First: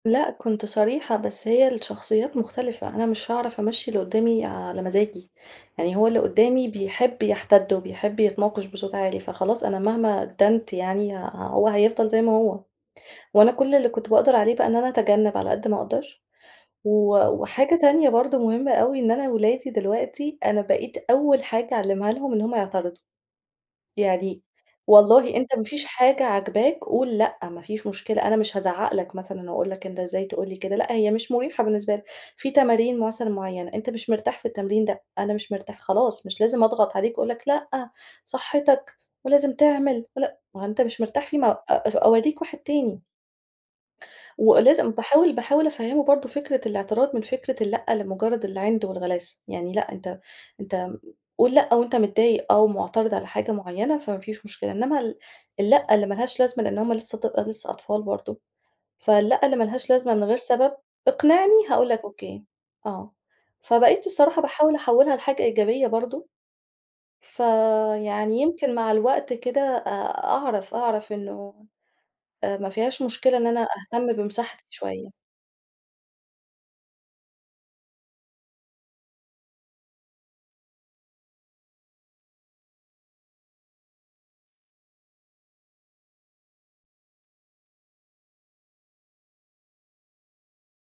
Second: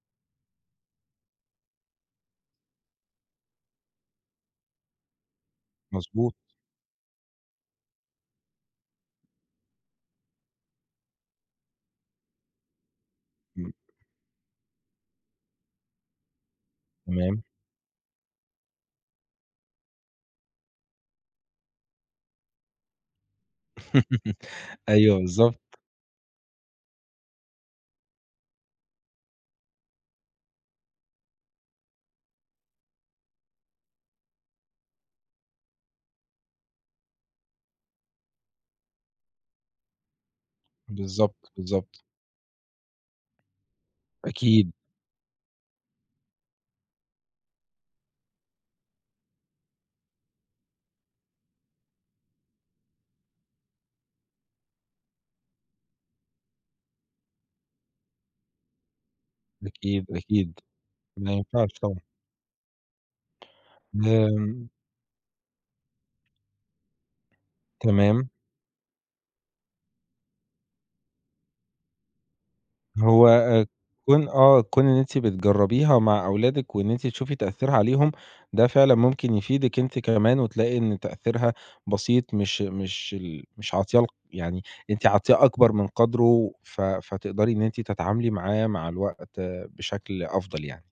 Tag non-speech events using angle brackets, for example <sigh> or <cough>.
لأ كُنت صريحة، بس هي الشخصيات مختلفة، أنا مش هاعرف أمَشّي اللي قُدّامي على مزاجي، يعني هو اللي مضبوط. قُدّامي بيحب يحتَد، وبيحب يتناقش بصوت عالي، فخلاص أنا مهما أدّنت يعني هو هيفضل زي ما هو. وأنا إمم. كل اللي كُنت باقدر عليه بقى إن أنا أتجنب على قد ما أقدر، و تمام. وحاجة تانية برضه مهمة أوي إن أنا ولادي دلوقتي، أنا بقيت أول حاجة أعلّمها لهم إن هُم يعترضوا، <laughs> يعني أيوه، والله أنت ما بالضبط. فيش حاجة عاجباك قُل لأ، ما فيش مشكلة، أنا مش هازَعّق لك مثلًا، وأقول لك: "أنت إزاي تقول لي كده؟" لأ، هي مش مُريحة بالنسبة لك، في تمارين مثلًا مُعينة، أنت مش مرتاح في التمرين ده، "أنا مش مرتاح." خلاص مش لازم أضغط عليك وأقول لك: "لأ، صحتك، ولازم تعمل، ول" ما هو أنت مش مرتاح فيه م بالضبط، أ بالضبط. أورِّيك واحد تاني. وأ أكيد. لازم باحاول باحاول أفَهِّمه برضه فكرة الاعتراض من فكرة اللأ لمجرد العِند والغلاسة، يعني لأ أنت أنت قُل لأ وأنت متضايق آه، ومُعترض على حاجة معينة، فما فيش مشكلة. إنّما ال اللأ اللي ما لهاش لازمة، لأن هُم لسه ط لسه أطفال برضه، فاللأ اللي ما لهاش أكيد، لازمة من غير أكيد، سبب، ما اقنِعني ينفعش هاقول لك طبعًا. أوكي، آه. فبَقيت لا الصراحة آمم. باحاول أحوِّلها لحاجة إيجابية برضه، تمام. فيعني يمكن مع الوقت كده، آآ، أعرف، أعرف إنه، آآ، ما فيهاش هو، مشكلة إن آآ، أنا أهتم كون آه، بمساحتي كون إن شوية. أنتِ بتجرّبيها مع أولادِك، وإن أنتِ تشوفي تأثيرها عليهم، ده فعلًا ممكن يفيدِك أنتِ كمان، وتلاقي إن تأثيرها بسيط، مش مش ال مش عاطياه ال يعني أنتِ عاطياه أكبر من قدره ف فتقدري إن أنتِ تتعاملي معاه مع الوقت بشكل أفضل يعني.